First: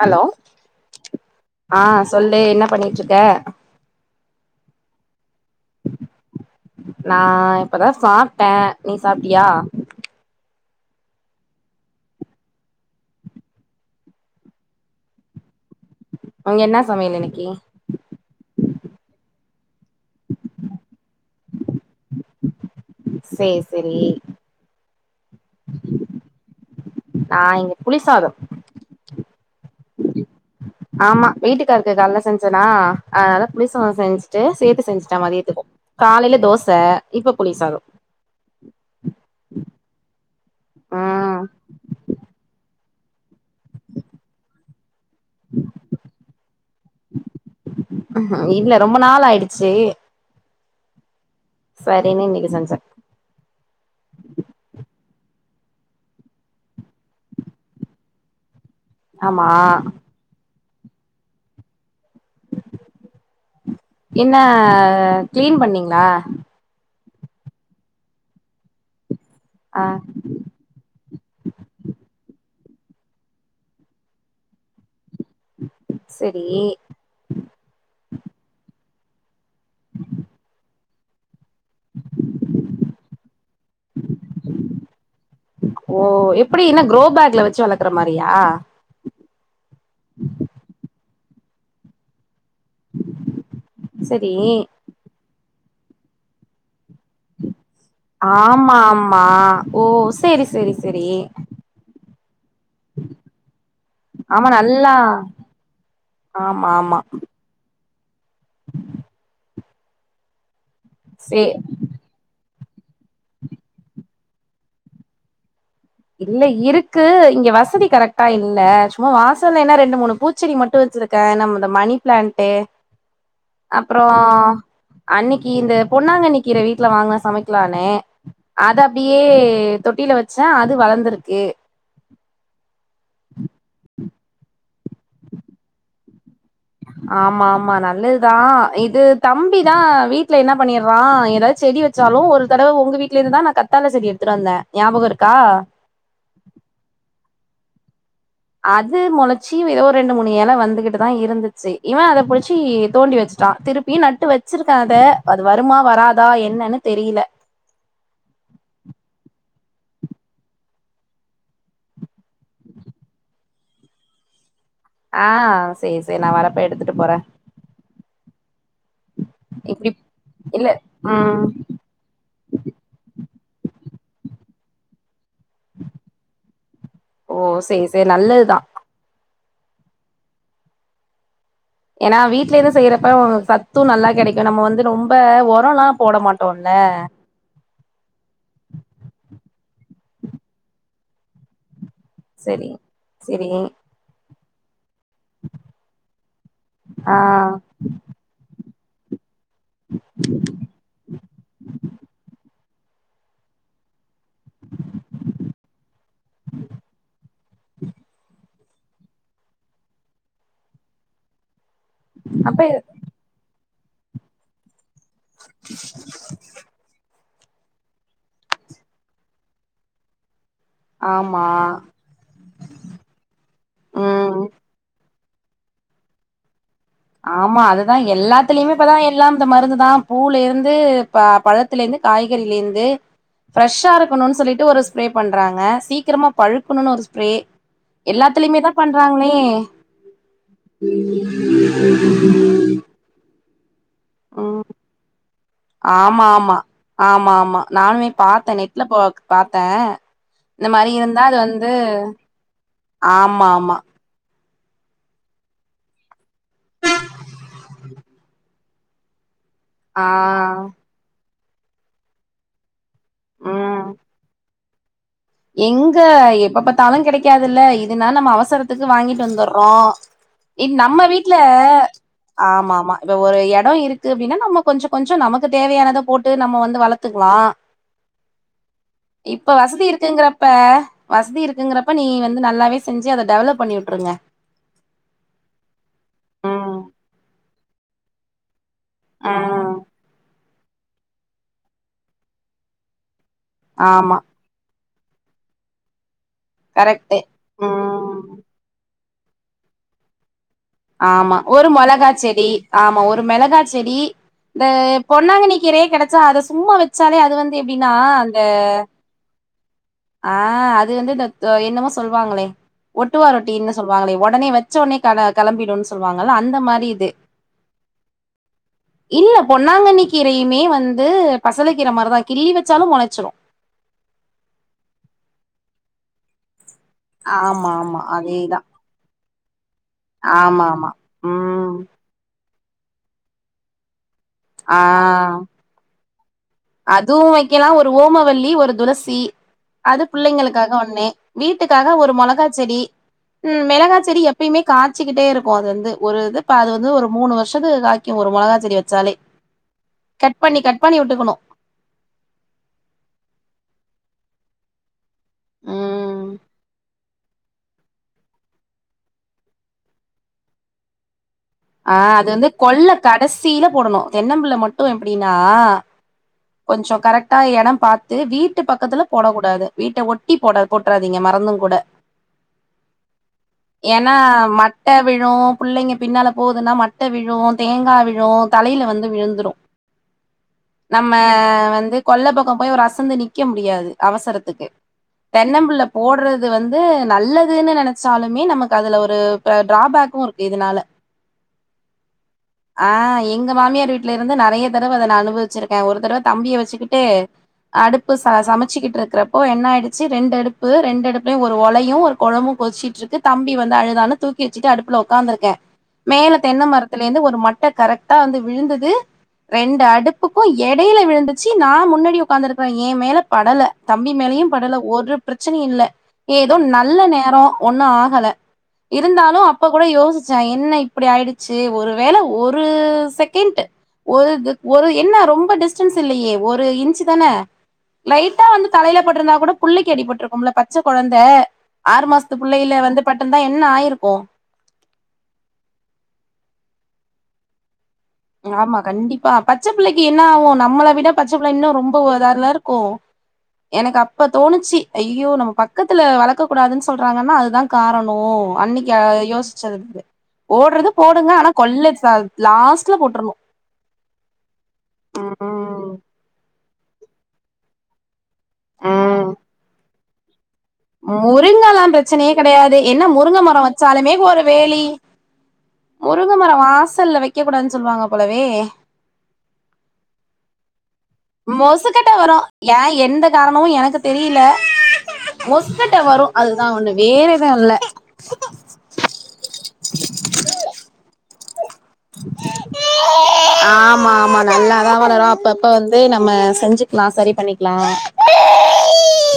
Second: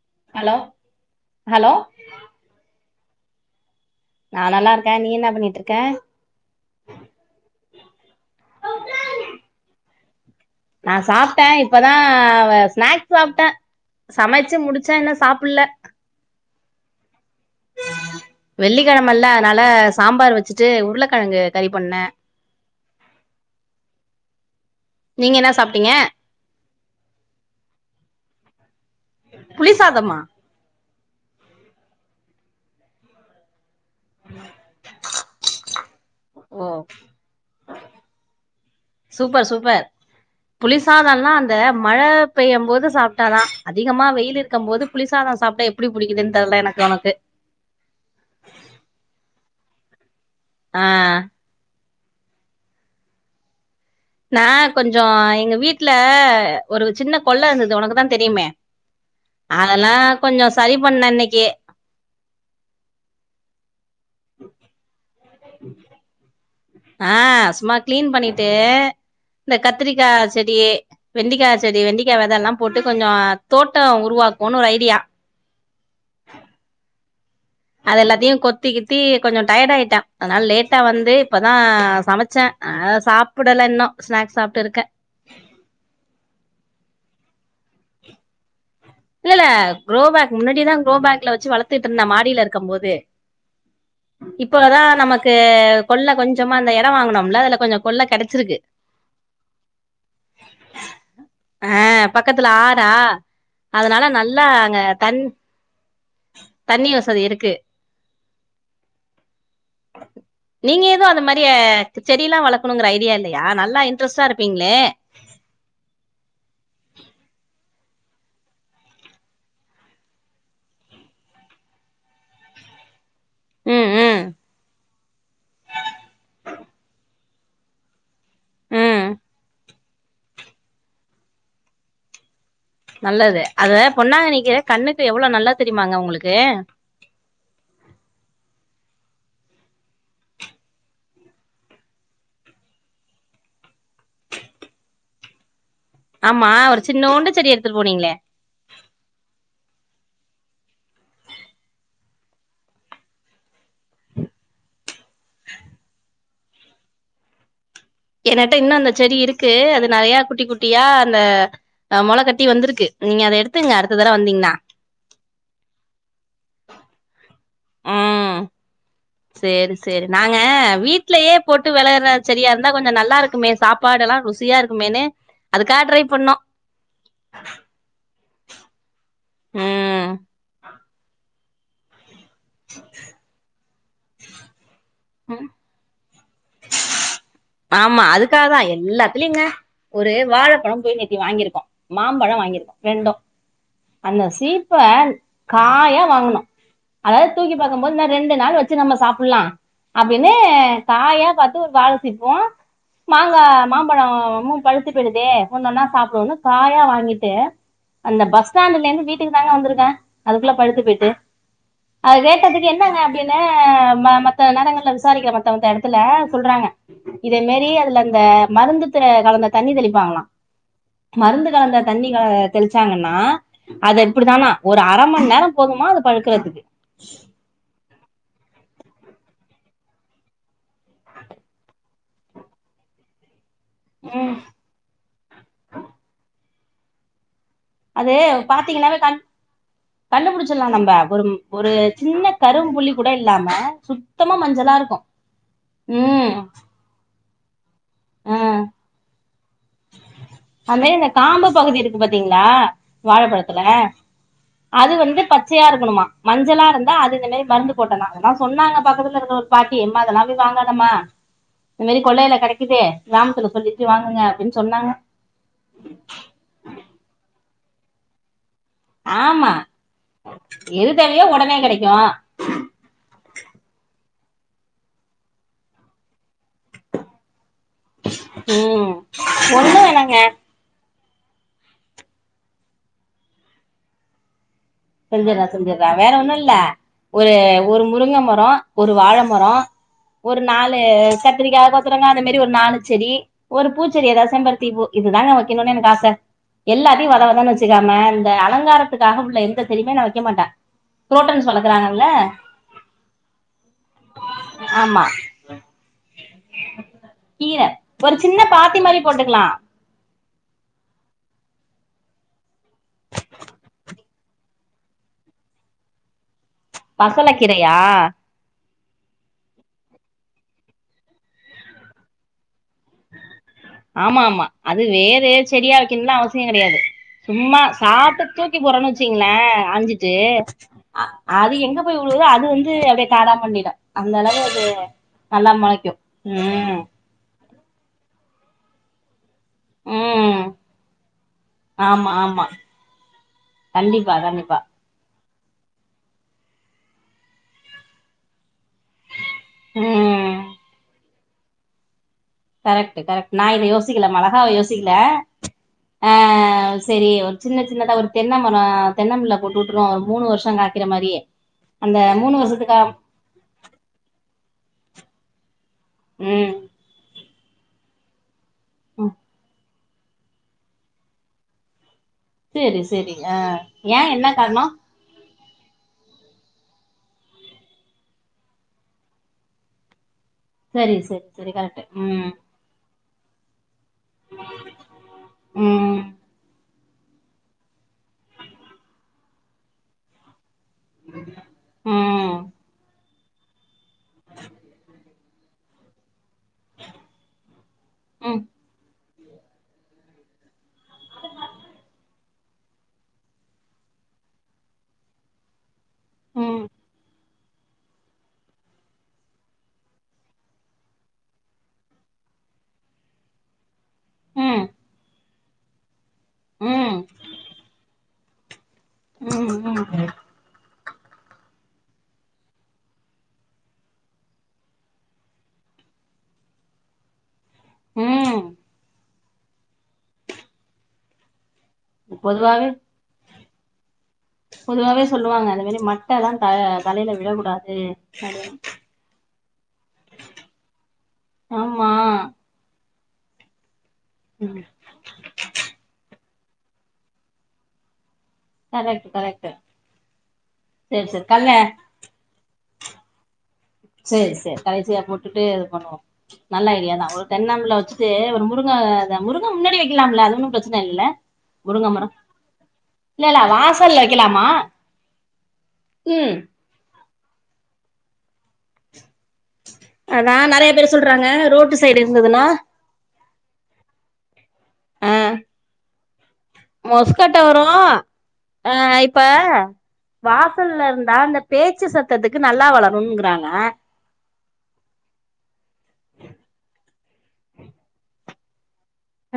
Hello hello ஆ சொல்லு என்ன பண்ணிட்ருக்க நா நல்லாருக்க நீ என்ன பண்ணிட்ருக்க நா இப்பதா சாப்ட்ட நீ சாப்ட்டியா நா சாப்ட்ட இப்பதா வ ஸ்நாக் சாப்ட்ட சமைச்சு முடிச்சா இன்னு சாப்பில்ல அங்க இன்னா சமையல் இன்னிக்கி வெள்ளிக்கெழமல்ல அதனால சாம்பார் வச்சுட்டு உருளக்கெழங்கு கறி பண்ண சேர் செரி நீங்க என்ன சாப்பிட்டீங்க நா இங்க புளிசாதோ புளி சாதமா ஆமா வீட்டுக்காருக்கு கால்ல செஞ்சனா அதனால புளிசாதம் செஞ்சுட்டு சேத்து செஞ்சுட்ட மதியதுக்கு காலைல ஓ தோச இப்ப புளி சாதம் சூப்பர் சூப்பர் புளிசாதல்லா ம் அந்த மழ பெய்யும் போது சாப்ட்டாதா அதிகமா வெயில் இருக்கும் போது புளிசாதம் சாப்ட்டா எப் டி புடிக்குதுன் தெர்ல எனக்கு ஒனக்கு இல்ல ரொம்ப நாள் ஆயிடுச்சு ஆ சரின்னு இன்னைக்கு செஞ்ச நா கொஞ்சோ எங்க வீட்ல ஒரு சின்ன கொல்ல இருந்தது ஒனக்கு தா தெரியுமே ஆமா அதெல்லா கொஞ்சோ சரி பண்ண இன்னைக்கு என்னா கிளீன் பண்ணீங்ளா ஆ சும்மா கிளீன் பண்ணிட்டு இந்த ஆ கத்திரிக்கா செடி வெண்டிக்கா செடி வெண்டிக்கா வெதல்லா போட்டு கொஞ்சோ தோட்டோ உருவாக்குன் ஒரு ஐடியா செரி அது எல்லாத்தையும் கொத்தி கித்தி கொஞ்சம் டயர்டா ஆயிட்ட அதனால லேட்டா வந்து இப்ப தா சமச்ச அன்னால சாப்பிடல இன்னு ஸ்நாக்ஸ் சாப்ட்டு இருக்க ஓ எப்பிடி இன்ன குரோ பேக்ல வச்சு வளக்குற மாரியா இல்லல்ல குரோ பேக் முன்னடி தா குரோ பேக்ல வச்சி வளத்துட்ருந்தா மாடிலருக் க்கும் போது சரி இப்பல தா நமக் கு கொள்ள கொஞ்சமா அந்த எடம் வாங்கனும்ல அதுல கொஞ்சம் ஆமாமா ஓ சேரி செரி செரி ஆ பக்கத்துல ஆறா அதனால நல்லா அங்க தன் ஆமா தண்ணி ஆமா வசதி இருக்கு நீங்க எதும் அந்த சே மாரிய செடில்லா வளக்கணுங்கிற ஐடியா இல்லையா நல்லா இன்ட்ரெஸ்ட்டா இருப்பீங்ளே இல்ல இருக்கு இங்க வசதி கரெக்ட்டா இல்ல சும்மா வாசலேன்னா ரெண்டு மூணு பூச் ச்செடி மட்டு வச்சிருக்க நம் இந்த மணி பிளான்ட்டு ம் அப்புறோ ம் அன்னைக்கி இந்த பொன்னாங்கன்னிக்கீர வீட்ல வாங்னோ சமைக் க்லான்னு அத ம் அப்டியே தொட்டில வச்ச அது வளந்துருக்கு நல்லது அத பொன்னாங்கன்னிகீர கண்ணுக்கு எவ்ளோ நல்லது தெரிமாங்க உங்குளுக்கு ஆமா ஆமா நல்லதுதா இது தம்பிதா வீட்ல என்ன பண்ணிறா எதாவ்து செடி வச் ச்சாலு ஒரு தடவ உங்க வீட்ல இருந்துதா நா கத்தால செடி எடுத்துட்டு வந்த ஞாபகம் இருக்கா ஆமா ஒரு சின்னோண்டு செடி எடுத்துட் போனீங்ளே அது மொளச்சு எதோ ரெண்டு மூணு எல வந்துகிட்டு தா இருந்துச்சு இவ அத புடிச்சு தோண்டி வச்சுட்டா திருப் ப்பி நட்டு வச்சிருக்கா அத அது வருமா வராதா என்னன்னு தெரியில என்னட்ட இன்னு அந்த செடி இருக்கு அது நெறைய குட்டி குட்டியா அந்த அ மொள கட்டி வந்திருக்கு நீங்க அத எடுத்துங்க அடுத்த தடவ வந்தீங்ன்னா ஆ செர் செரி நா வரப்ப எடுத்துட்டு போற ம் சேரி இப்டி சேரி நாங்க இல்ல வீட்லயே ம் போட் டு வெளைற செடியா இருந்தா கொஞ்சம் நல்லா இருக்குமே சாப்பாடெல்லா ருசியா இருக்குமேனு அதுக்காக ட்ரை பண்ணோ இது நல்லதுதா ம் ஏன்னா வீட்ல இருந்து செய்யறப்ப சத்தூ நல்லா கெடைக்கூ நம்ம வந்து ரொம்ப ஒரொல்லா போட மாட் டோல்ல ஆமா அதுக்காக தா எல்லாத்துலயுங்க ஒரு வாழப்பழம் போய் நேத்தி வாங்கிருக்கோ மாம்பழொ சரி வாங்கிருக்கோ ரெண்டூ சரி அந்த சீப்ப காயா வாங்குணோ ஆ அதாவ்து தூக்கி பாக்கம்போது இன்ன ரெண்டு நாள் வச்சு நம்ம சாப்புல்லா அப்டின்னு காயா பாத்து ஒரு வாழ சீப்போ மாங்கா மாம்பழொமு பழுத்து போய்டுதே ஒண்ணொன்னா சாப்டுவோன்னு காயா வாங்கிட்டே அந்த பஸ் ஸ்டாண்டுலேந்து வீட்டுக்கு தாங்க வந்திருக்கே அதுக்குள்ள பழுத்து பேய்ட்டு அது அப்ப கேட்டதுக்கு என்னங்க அப்டின்னு ம மத்த நேரங்கள்ல விசா விசாரிக்கிற மத்த மத்த எடத்துல சொல்றாங்க இதமேரி அதுல அந்த மருந்து கலந்த தண்ணி தெளிப்பாங்களா ஆமா மருந்து கலந்த தண்ணிகள தெளிச்சாங்கன்னா அது ம் இப்டிதானா ஒரு அர மண் நேரோ போதுமா அது பழுக்கறதுக்கு ஆமா அதுதா எல்லாத்துலயுமே இப்பதா எல்லாம் இந்த மருந்து தா பூவுலேருந்து ப பழத் த்துலேருந்து காய்கறிலேருந்து ஃப்ரெஷ்ஷா இருக்கணுன் சொல்லிட்டு ஒரு ஸ்ப்ரே பண்றாங்க சீக்கிரமா பழுக்குணுன் ஒரு ஸ்ப்ரே அது எல்லாத்துலயுமே தா பாத்தீங்கன்னாவே கண் பண்றாங்களே கண்டுபுடிச்சில்லா நம்ப ஒரு ஒரு சின்ன கரும் புள்ளி கூட இல்லாம சுத் ம் ஆமா ம் ஆமா ஆமா ஆமா நானுமே பாத்தே நெட்ல போ பாத்த அந் மேரி இந்த காம்பு பகுதி இருக்கு பாத்தீங்ளா ஆமா வாழப்பழத்துல ஆமா அது வந்து பச்சையா இருக்கணுமா மஞ்சளாருந்தா அது இந்த மாரி மருந்து போட்டதா அதல்லா சொன்னாங்க பக்கத்துல இருக்கிறவுங்க பாட்டி இனிமே ஆ அதெல்லாம் போய் வாங்காதம்மா இந்த மேரி கொள்ளையில கெடைக்கிது கிராமத்துல ம் சொல்லிட்டு வாங்குங்க அப்படின்னு சொன்னாங்க எங்க எப்ப பாத்தாலு கெடைக்காதுல்ல இதுனா நம்ம அவசரத் த்துக்கு வாங்கிட்டு ஆமா வந்துர்றோ இது எது நம்ம தேவையோ வீட்ல உடனே கிடைக்கும் ஆமாமா இப்ப ஒரு எடொ இருக்கு அப்டின்னா நம்ம கொஞ்சொ கொஞ்சொ நமக்கு தேவையானத போட்டு நம்ம வந்து வளத் க்லா ம் இப்ப ஒண்ணு வசதி இருக் வேணாங்க இப்ப வசதி இருக்குங்கிறப்ப நீ வந்து நல்லாவே செஞ்சு அத டெவலப் பண்ணி வுட்ருங்க செஞ்சுறே செஞ்சுறே வேற ஒன்னு இல்ல ம் ஒரு ஒரு முருங்க மரொ ஒரு வாழ மரொ ம் ஒரு நாலு கத்திரிக்கா கொத்தரங்கா அந்த மேரி ஒரு நாலு செடி ஒரு பூச்செடி ஆமா எதாவ்து செம்பருத்தி பூ இதுதாங்க வைக்கணுனு எனக்கு ஆச எல்லாத்தையு கரெக்ட்டு வத வதன்னு வச்சுக்காம ம் இந்த அலங்காரத்துக்காக உள்ள எந்த செடியுமே நா வைக்க மாட்ட ஆமா ஒரு மொளகா செடி ஆமா ஒரு மெளகா செடி இந்த ஆமா பொன்னாங்கன்னி கீரய கெடைச்சா அத சும்மா வெச்சாலே அது வந்து எப்டின்னா அந்த போட்டுக்லா ஆ அது வந்து இந்த என்னமோ சொல்வாங்களே ஒட்டுவாரொட்டின்னு சொல்வாங்களே ஒடனே வச்ச ஒட்னே கள கெளம்பிடுன்னு சொல்லுவாங்கள அந்த மாரி இது பசலக்கீரையா இல்ல பொன்னாங்கண்ணி கீரையுமே வந்து பசல கீர மார்தா கிள்ளி வச்சாலும் மொளச்சிரும் ஆமா ஆமா அது வேறு செடியா வைக்கண்லா அவசியோ கெடையாது சும்மா ஆமா ஆமா சாப்ட்டு தூக்கி அதேதா போறேன்னு வச்சீங்ளே அழ்ஞ்சிட்டு ஆமா ஆமா அது ம் எங்க போய் விழுதோ அது வந்து அப்டியே காடா மாறிடு அந்த அளவு அது ஆ நல்லா மொளைக்கும் அ அதுவு வைக்கலா ஒரு ஓமவல்லி ஒரு துளசி அது ம் பிள்ளைங்களுக்காக ஒண்ணு வீட்டுக்காக ஆமா ஒரு ஆமா மொளகா செடி மெளகா கண்டிப்பா செடி கண்டிப்பா எப்பயுமே காச் வச்சுக்கிட்டே இருக்கோ அது வந்து ஒரு இ அது வந்து ஒரு மூணு வருஷத்து காய்கும் ஒரு மொளகா செடி பண்ணி ம் கட் பண்ணி கட் பண்ணி விட்டுக்கணும் கரெக்ட் கரெக்ட் நா இத யோசிக்கல மெளகாவை யோசிக்கல ம் ஆ செரி சின்ன சின்னதா ஒரு தென்னமரம் தென்னம்பிள்ள போட்டு விட்டுருவோம் ஒரு மூணு வருஷோம் காய்கிற மாதிரி அ அது வந்து கொள்ள கடஸ் சீல போடணும் தென்னம்புள்ள மட்டும் எப்டின்னா ம் கொஞ்சோ கரெக்ட் கட்ட எடம் பாத்து வீட்டு பக்கத்துல ம் போடக் கூடாது வீட்ட ஒட்டி போட போட்டுறாதீங்க மறந்தும் கூட சேரி சேரி ஆ ஏ ஏன்னா என்ன காரணோ மட்ட விழும் பிள்ளைங்க பின்னால போகுதுன்னா மட்ட விழு தேங்கா விழு தலையில வந்து விழுந்துடு சரி நம்ம சரி சரி கரெக்ட் வந்து கொல்ல ம் பக்கம் போய் ஒரு அசந்து நிக்க முடியாது அவசரத்துக்கு தென்னம்புள்ள ம் போடுறது வந்து க்கு நல்லதுன்னு நெனச்சாலுமே நமக்கு அதுல ஒரு டிராபேக்கும் இருக்கு இதுனால [inaudible] ம் ஆ எங்க மாமியார் வீட்ல இருந்து நெறைய தடவ அத நா அனுபவி வச்சிருக்கே ஒரு தடவ தம்பிய வச்சுக்கிட்டு அடுப்பு ச ம் சமைச்சிக்கிட்டு இருக்குறப் இப்ப என்ன ஆச்சு ரெண்டுஅடுப்பு ரெண்டு அடுப்புலையும் ஒரு ஒலையும் ஒரு கொழம்பும் கொதிச்சிட்டு இருக்கு தம்பி வந்து அழுதானு தூக்கி வச்சுட்டு அடுப்புல உக்காந்துருக்கேன் மேல தென்ன ம் மரத்துல இருந்து ஒரு மட்டை கரெக்டா வந்து விழுந்தது ரெண்டு அடுப்புக்கும் எடையில விழுந்துச்சு நா முன்னாடி ஒக்காந்துருக்றே எ மேல படல தம்பி மேலயும் ம் படல ஒரு பிரச்சனையும் இல்ல ஏதோ ம் நல்ல நேரம் ஒண்ணும் ஆகல இருந்தாலும் ம் அப்ப கூட ம் யோசிச்சேன் என்ன இப்டி ஆயிடுச்சு ஒருவேள ஒரு செகண்ட் ஒரு இதுக் ஒரு என்ன ரொம்ப டிஸ்டன்ஸ் இல்லயே ஒரு இன்ச் தான ம் லைட்டா வந்து தலையில பட்ருந்தா கூட புள்ளைக்கு அடிபட்ருக்கோம்ல பச்ச கொழந்தை ஆறு மாசத்து பொதுவாவே பிள்ளைல வந்து பட்ருந்தா என்ன ஆயிருக்கும் பொதுவாவே சொல்லுவாங்க அந்த மாரி மட்டல த தலையில விழக்கூடாது அப்டின்னு ஆமா கண்டிப்பா பச்சப்பிள்ளைக்கு என்ன ஆகும் நம்மள விட பச்சைப்பிள்ள இன்னு ஆமா ரொம்ப உதார்ல இருக்கும் எனக்கு அப்ப ம் தோணுச்சு ஐயோ நம்ம பக்கத்துல வளக்க கூடாதுன்னு சொல்றாங்கன்னா அதுதா காரணோ அன்னைக்கு கரெக்ட் கரெக்ட் யோசிச்சது இது ஓடுறது சேரி சேரி போடுங்க ஆனா கல்ல கொள்ள லாஸ்ட்ல போட்ரணு சேரி சேரி கடைசியா போட்டுட்டு இது ம் பண்ணுவோம் நல்ல ஐடியா தா ஒரு தென்னம்பிள்ள வச்சுட்டு முருங்க ம் முருங்க முன்னாடி வக்கலாம்ல அது ஒன்னும் பிரச்ச முருங்கல்லா பிரச்சனையே கெடையாது என்ன இல்ல இல்ல முருங்கை மரம் வாசல்ல வச்சாலுமே ஒரு வைக்கலாமா வேலி முருங்க ம் மரோ வாசல்ல வக்க கூடாதுன்னு சொல்லுவாங்க போலவே அதான் நெறைய பேர் சொல்றாங்க ரோட்டு சைடு இருந்ததுன்னா ஏ எந்த காரணமும் எனக்கு தெரில ஆ மொசுகட்ட வரும் அதுதா ஒண்ணு வேற மொஸ்கட்ட எதுவும் வரு இல்ல ஆ இப்ப வாசல்ல இருந்தா அந்த பேச்சு சத்தத்துக்கு நல்லா வளருங்கிறாங்க ஆமா ஆமா நல்லாதான் வளரும் அப்பப்ப வந்து நம்ம செஞ்சுக்கலாம் சரி பண்ணிக்கலாம்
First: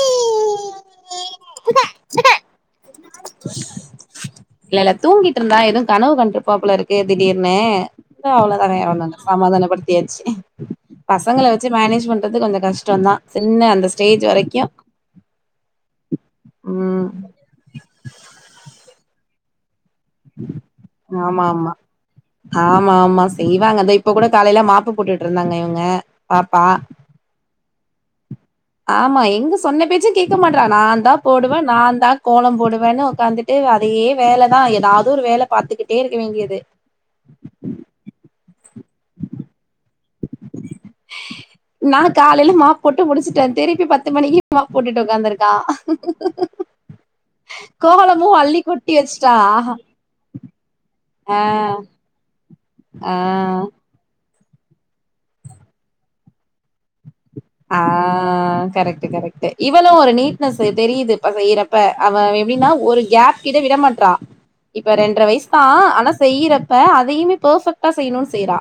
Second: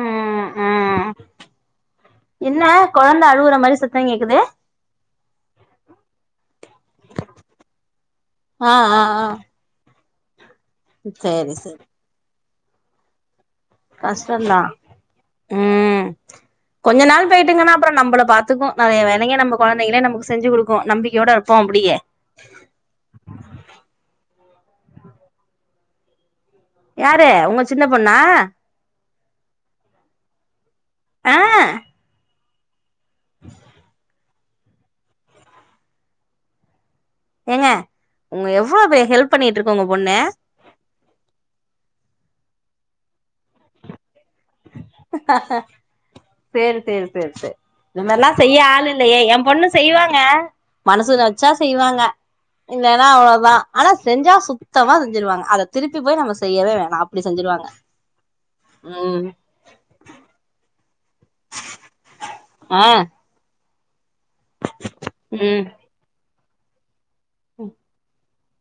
ம் ம் என்ன கொழந்த அழுவுற மாரி சத்த கேக்குது இல்ல இல்ல தூங்கிட்ருந்தா எதுவு கனவு கண்டுருப்பா போல இருக்கு திடீர்னு தா அவள ஆ தானே ஆ [unintelligible] ஆ சமாதானப்படுத்தியாச்சு பசங்கள சேரி வச்சு சேரி மேனேஜ் பண் ல்லத்துக்கு கொஞ்ச கஷ்டோந்தா சின்ன அந்த ஸ்டேஜ் கஷ்டோந்தா வரைக்கும் ம் கொஞ்ச உம் நாள் போயிடுங்னா அப்பற நம்பள பாத்துக்கு நறைய வேலைய நம்ப கொழந்தைகலே நமக்கு செஞ்சு குடுக்கு நம்பிக்கையோட ஆமா இருப்போ ஆமா அப்டியே ஆமா ஆமா செய்வாங்கத இப்ப கூட காலையில மாப்பு போட்டுட் இருந்தாங்க இவங்க பாப்பா யாரு உங்க சின்ன பொண்ணா ஆமா எங்க சொன்ன பேச்சு கேட்க மாட்றா நா தா ஆ போடுவே நா தா கோலோ போடுவேன்னு உகாந்துட்டு அதே வேலதான் உக்காந்துட்டு இவ அதையே வேல தா ஏதாவது ஒரு வேல பாத்துக்கிட்டே இருக்க வேண்டியது ஏங்க உங்க எவ்ளோ பே ஹெல்ப் பண்ணிட்ருக்கு உங்க பொண்ணு நா காலயில மாப் போட்டு முடிச்சுட்டே திருப்பி பத்து மணிக்கி மாப் போட்டுட்டு உக்காந்துருக்கா சேரி சேரி சேரி சேரி இந்த கோலலமு மாரிலா செய்ய அள்ளி ஆள் கொட்டி இல்லையே வச்ட்டா என் பொண்ணு செய்வாங்க மனசுல வச்சா செய்வாங்க இல்லன்னா ஆ அவ்ளோதா ஆனா செஞ்சா சுத்தமா செஞ்சுருவாங்க அத திருப்பி போய் நம்ம செய்யவே வேணா அப்டி செஞ்ருவாங்க ஆ கரக்ட்டு கரக்ட்டு இவளு ஒரு நீட்னஸ் தெரியுது பச செய்றப்ப அவ எப்டின்னா ஆ ஒரு கேப் கிட்ட விட மாட்றா இப்ப ரெண்டர வய்ஸ் தா ம் ஆனா செய்யறப்ப அதையுமே பர்ஃபெக்டா செய்ணுன் செய்றா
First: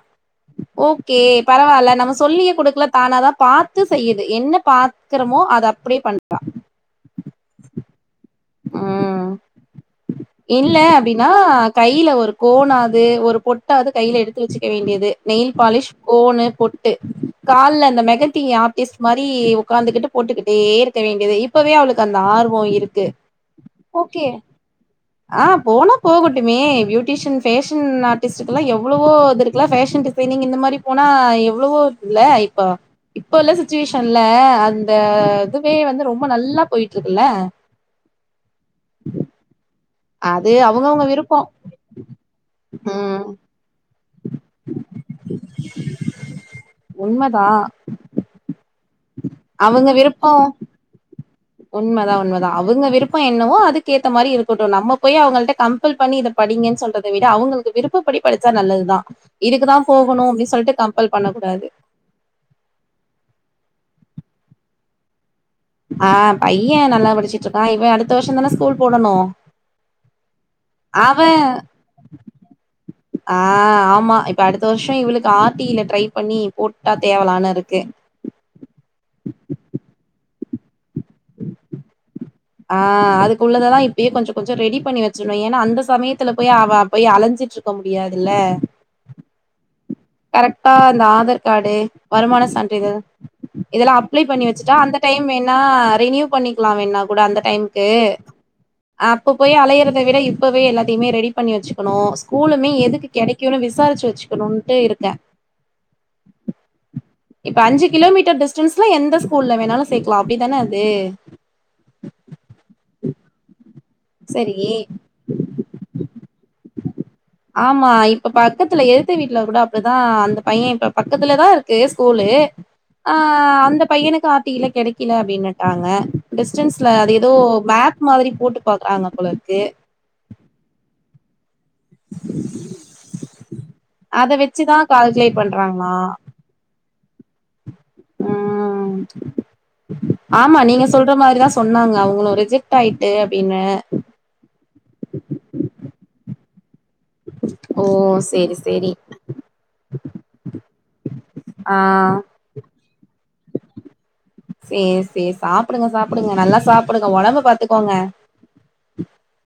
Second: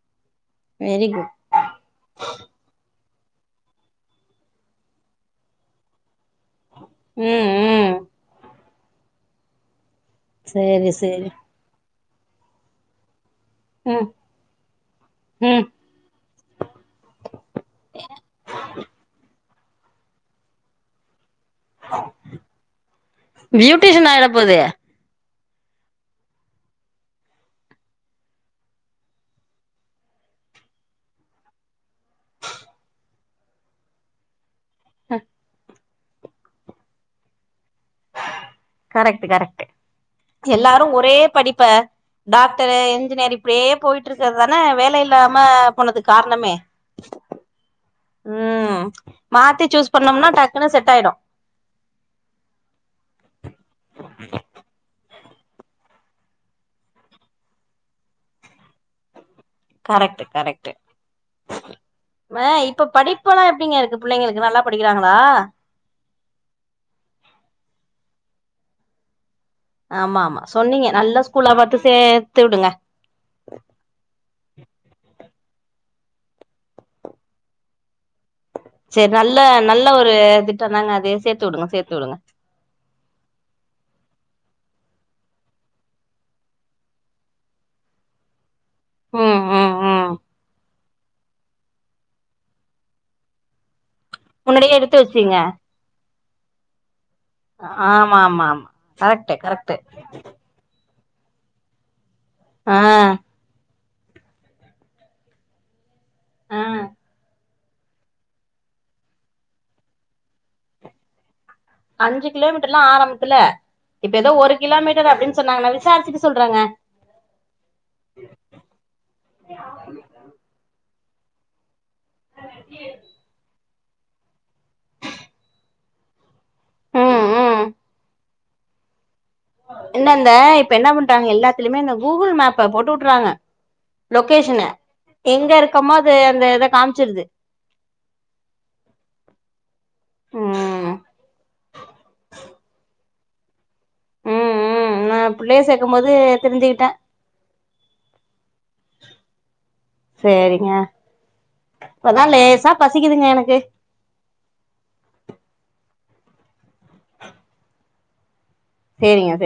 வெரி ஓகே குட் பரவால்ல நம்ம சொல்லியே கொடுக்கல தானா தா பாத் த்து செய்யுது என்ன பாக்கறோமோ அத அப்டியே பண்றா ம் ம் ம் இல்ல சேரி அப்டின்னா சேரி கைல ஒரு கோனாது ஒரு பொட் டாது ம் கைல எடுத்து வச்சுக்க வேண்டியது நெயில் ம் பாலிஷ் கோனு பொட் டு கால்ல அந்த மெஹந்தி ஆர்டிஸ்ட் மாரி உக்கார்ந்துகிட்டு போட்டுக்கிட்டே இருக்க வேண்டியது இப் பவே அவளுக்கு அந்த ஆர்வோ இருக்கு பியூட்டிஷின் ஓகே ஆயிட போது ஆ போனா போகட்டுமே பியூட்டீஷின் ஃபேஷன் ஆர்டிஸ்டுக்கல்லா எவ்வளவோ இது இருக்கல ஃபேஷன் டி டிசைனிங் இந்த மாரி போனா எவ்ளளோ இருக்குல்ல இப்ப இப்பல்ல சுட்ச்சிவேஷன்ல அந்த இதுவே வந்து ரொம்ப நல்லா போயிட்ருக்குல்ல கரக்ட்டு கரக்ட்டு அது எல்லாரு அவங்கவுங்க ஒரே விருப்போ படிப்ப டாக்டரு இ ம் ன்ஜினியர் இப் டியே போயிட்டுருக்கிறது தான வேலை இல்லாம போனதுக் கார்ணமே உண்மதா ம் மாத்தி அவங்க சூஸ் விருப்போ பண்ணோம்னா டக்குனு செட் ஆயிடு உண்மதா உண்மதா அவுங்க விருப்ப என்னவோ அதுக்கேத்த மாரி இருக்கட்டு நம்ம போய் அவுங்கள்ட கம் ப்பல் பண்ணி இத படிங்கன் சொல்றத விட அவுங்களுக்கு விருப்பப்படி படிச்சா நல்லதுதா இதுக்குதா கரெக்ட் போகணு அப்டி சொல்ட்டு கம்பல் பண்ண கூடாது மே இப்ப படிப்பல்லா எப்டிங்க இருக்கு புள்ளைங்களுக்கு நல்லா படிக்கிறாங்களா ஆ பைய நல்லா படிச்சிட் இருக்கா இவ அடுத்த வர்ஷந்தானே ஸ்கூல் போடணு ஆமா ஆமா சொன்னீங்க நல்ல அவன் ஸ்கூல்லா பாத்து சேத்துடுங்க ஆ ஆமா இப்ப அடுத்த வர்ஷ இவ்ளுக்கு ஆர்டில ட்ரை பண்ணி போட்டா தேவலான்னு இருக்கு செரி நல்ல நல்ல ஒரு திட்டந்தாங்க அது சேத்து வுடுங்க சேத்து வுடுங்க ஆ அதுக்குள்ளததா இப்பயே கொஞ்சோ கொஞ்சோ ரெடி பண்ணி வச்சிருணு ஏனா அந்த சமயத்துல போய் அவ போய் அலைஞ்சிட்டு ரு போ முடியாதுல ம் ம் ம் கரெக்டா அந்த ஆதார் கார்டு வருமான சான்றிதழ் இதெல்லா அப் ப்ளே பண்ணி வச்சுட்டா முன்னாடியே அந்த எடுத்து டைம் வச்சீங்க வேணா ரேனியூ பண்ணிக்கலா வேணா கூட அந்த டைம்க்கு ஆமா ஆமா ஆமா கரெக்ட் அப்ப போய் கரெக்ட் அலையறத விட இப் இப்பவே எல்லத்தையுமே ரெடி பண்ணி வச்சுக்கணு ஸ்கூலுமே ஆ எதுக்கு கெடைக்குனு விசாரிச்சு வச்சுக்கணுட்டு இருக் த அ இப்ப அஞ்சு கிலோமீட்டர் டிஸ்டன்ஸ்ல எந்த ஸ்கூல்ல வேணாலு சேக்கலா அப்டிதான அது அஞ்சு கிலோமீட்டர் ல்லா ஆரம்பத்துல இப்ப எதோ ஒரு சரி. கிலோமீட்டர் அப்டின்னு சொன்னாங்க நா விசாரிச்சுட்டு சொல்றேங்க ஆமா இப்ப பக்கத்துல எதுத்த வீட்ல கூட அப்டிதா அந்த பையே இப்ப பக்கத்துலதா ருக் கு ஸ்கூலு ஆ அந்த பையனுக்கு ஆர் டி ல கெடைக்கல அப்டின்னுட்டாங்க டிஸ்டன்ஸ்ல அது ம் எதோ ம் மேப் மாதிரி போட்டு பாக்குறாங்க போல இருக்கு என்ன இந்த இப்ப என்ன பண்டாங்க எல்லாத்துலயுமே அந்த கூகுள் மேப்ப போட்டு வுட்டுறாங்க அத லொகேஷனு வச்சுதா கால்குலேட் எங்க பண்றாங்களா இருக்கமோ அது அந்த இத காமிச்சிருது ம் ஆமா நீங்க ம் சொல்ற மாரி தா ஸ் சொன்னாங்க அவுங்களு ரிஜெக்ட் ஆயிட்டு அப்டின்னு ம் ம் நா புள்ளைய சேக்கு போது தெரிஞ்சுக்கிட்டே ஓ சேரி சேரி சேரிங்க ஆ இப்பதா லேசா பசிக்குதுங்க எனக்கு சேரி சேரி சாப்பிடுங்க சாப்பிடுங்க நல்லா சாப்பிடுங்க ஒடம்ப பாத்துக்கோங்க சேரிங்க சேரி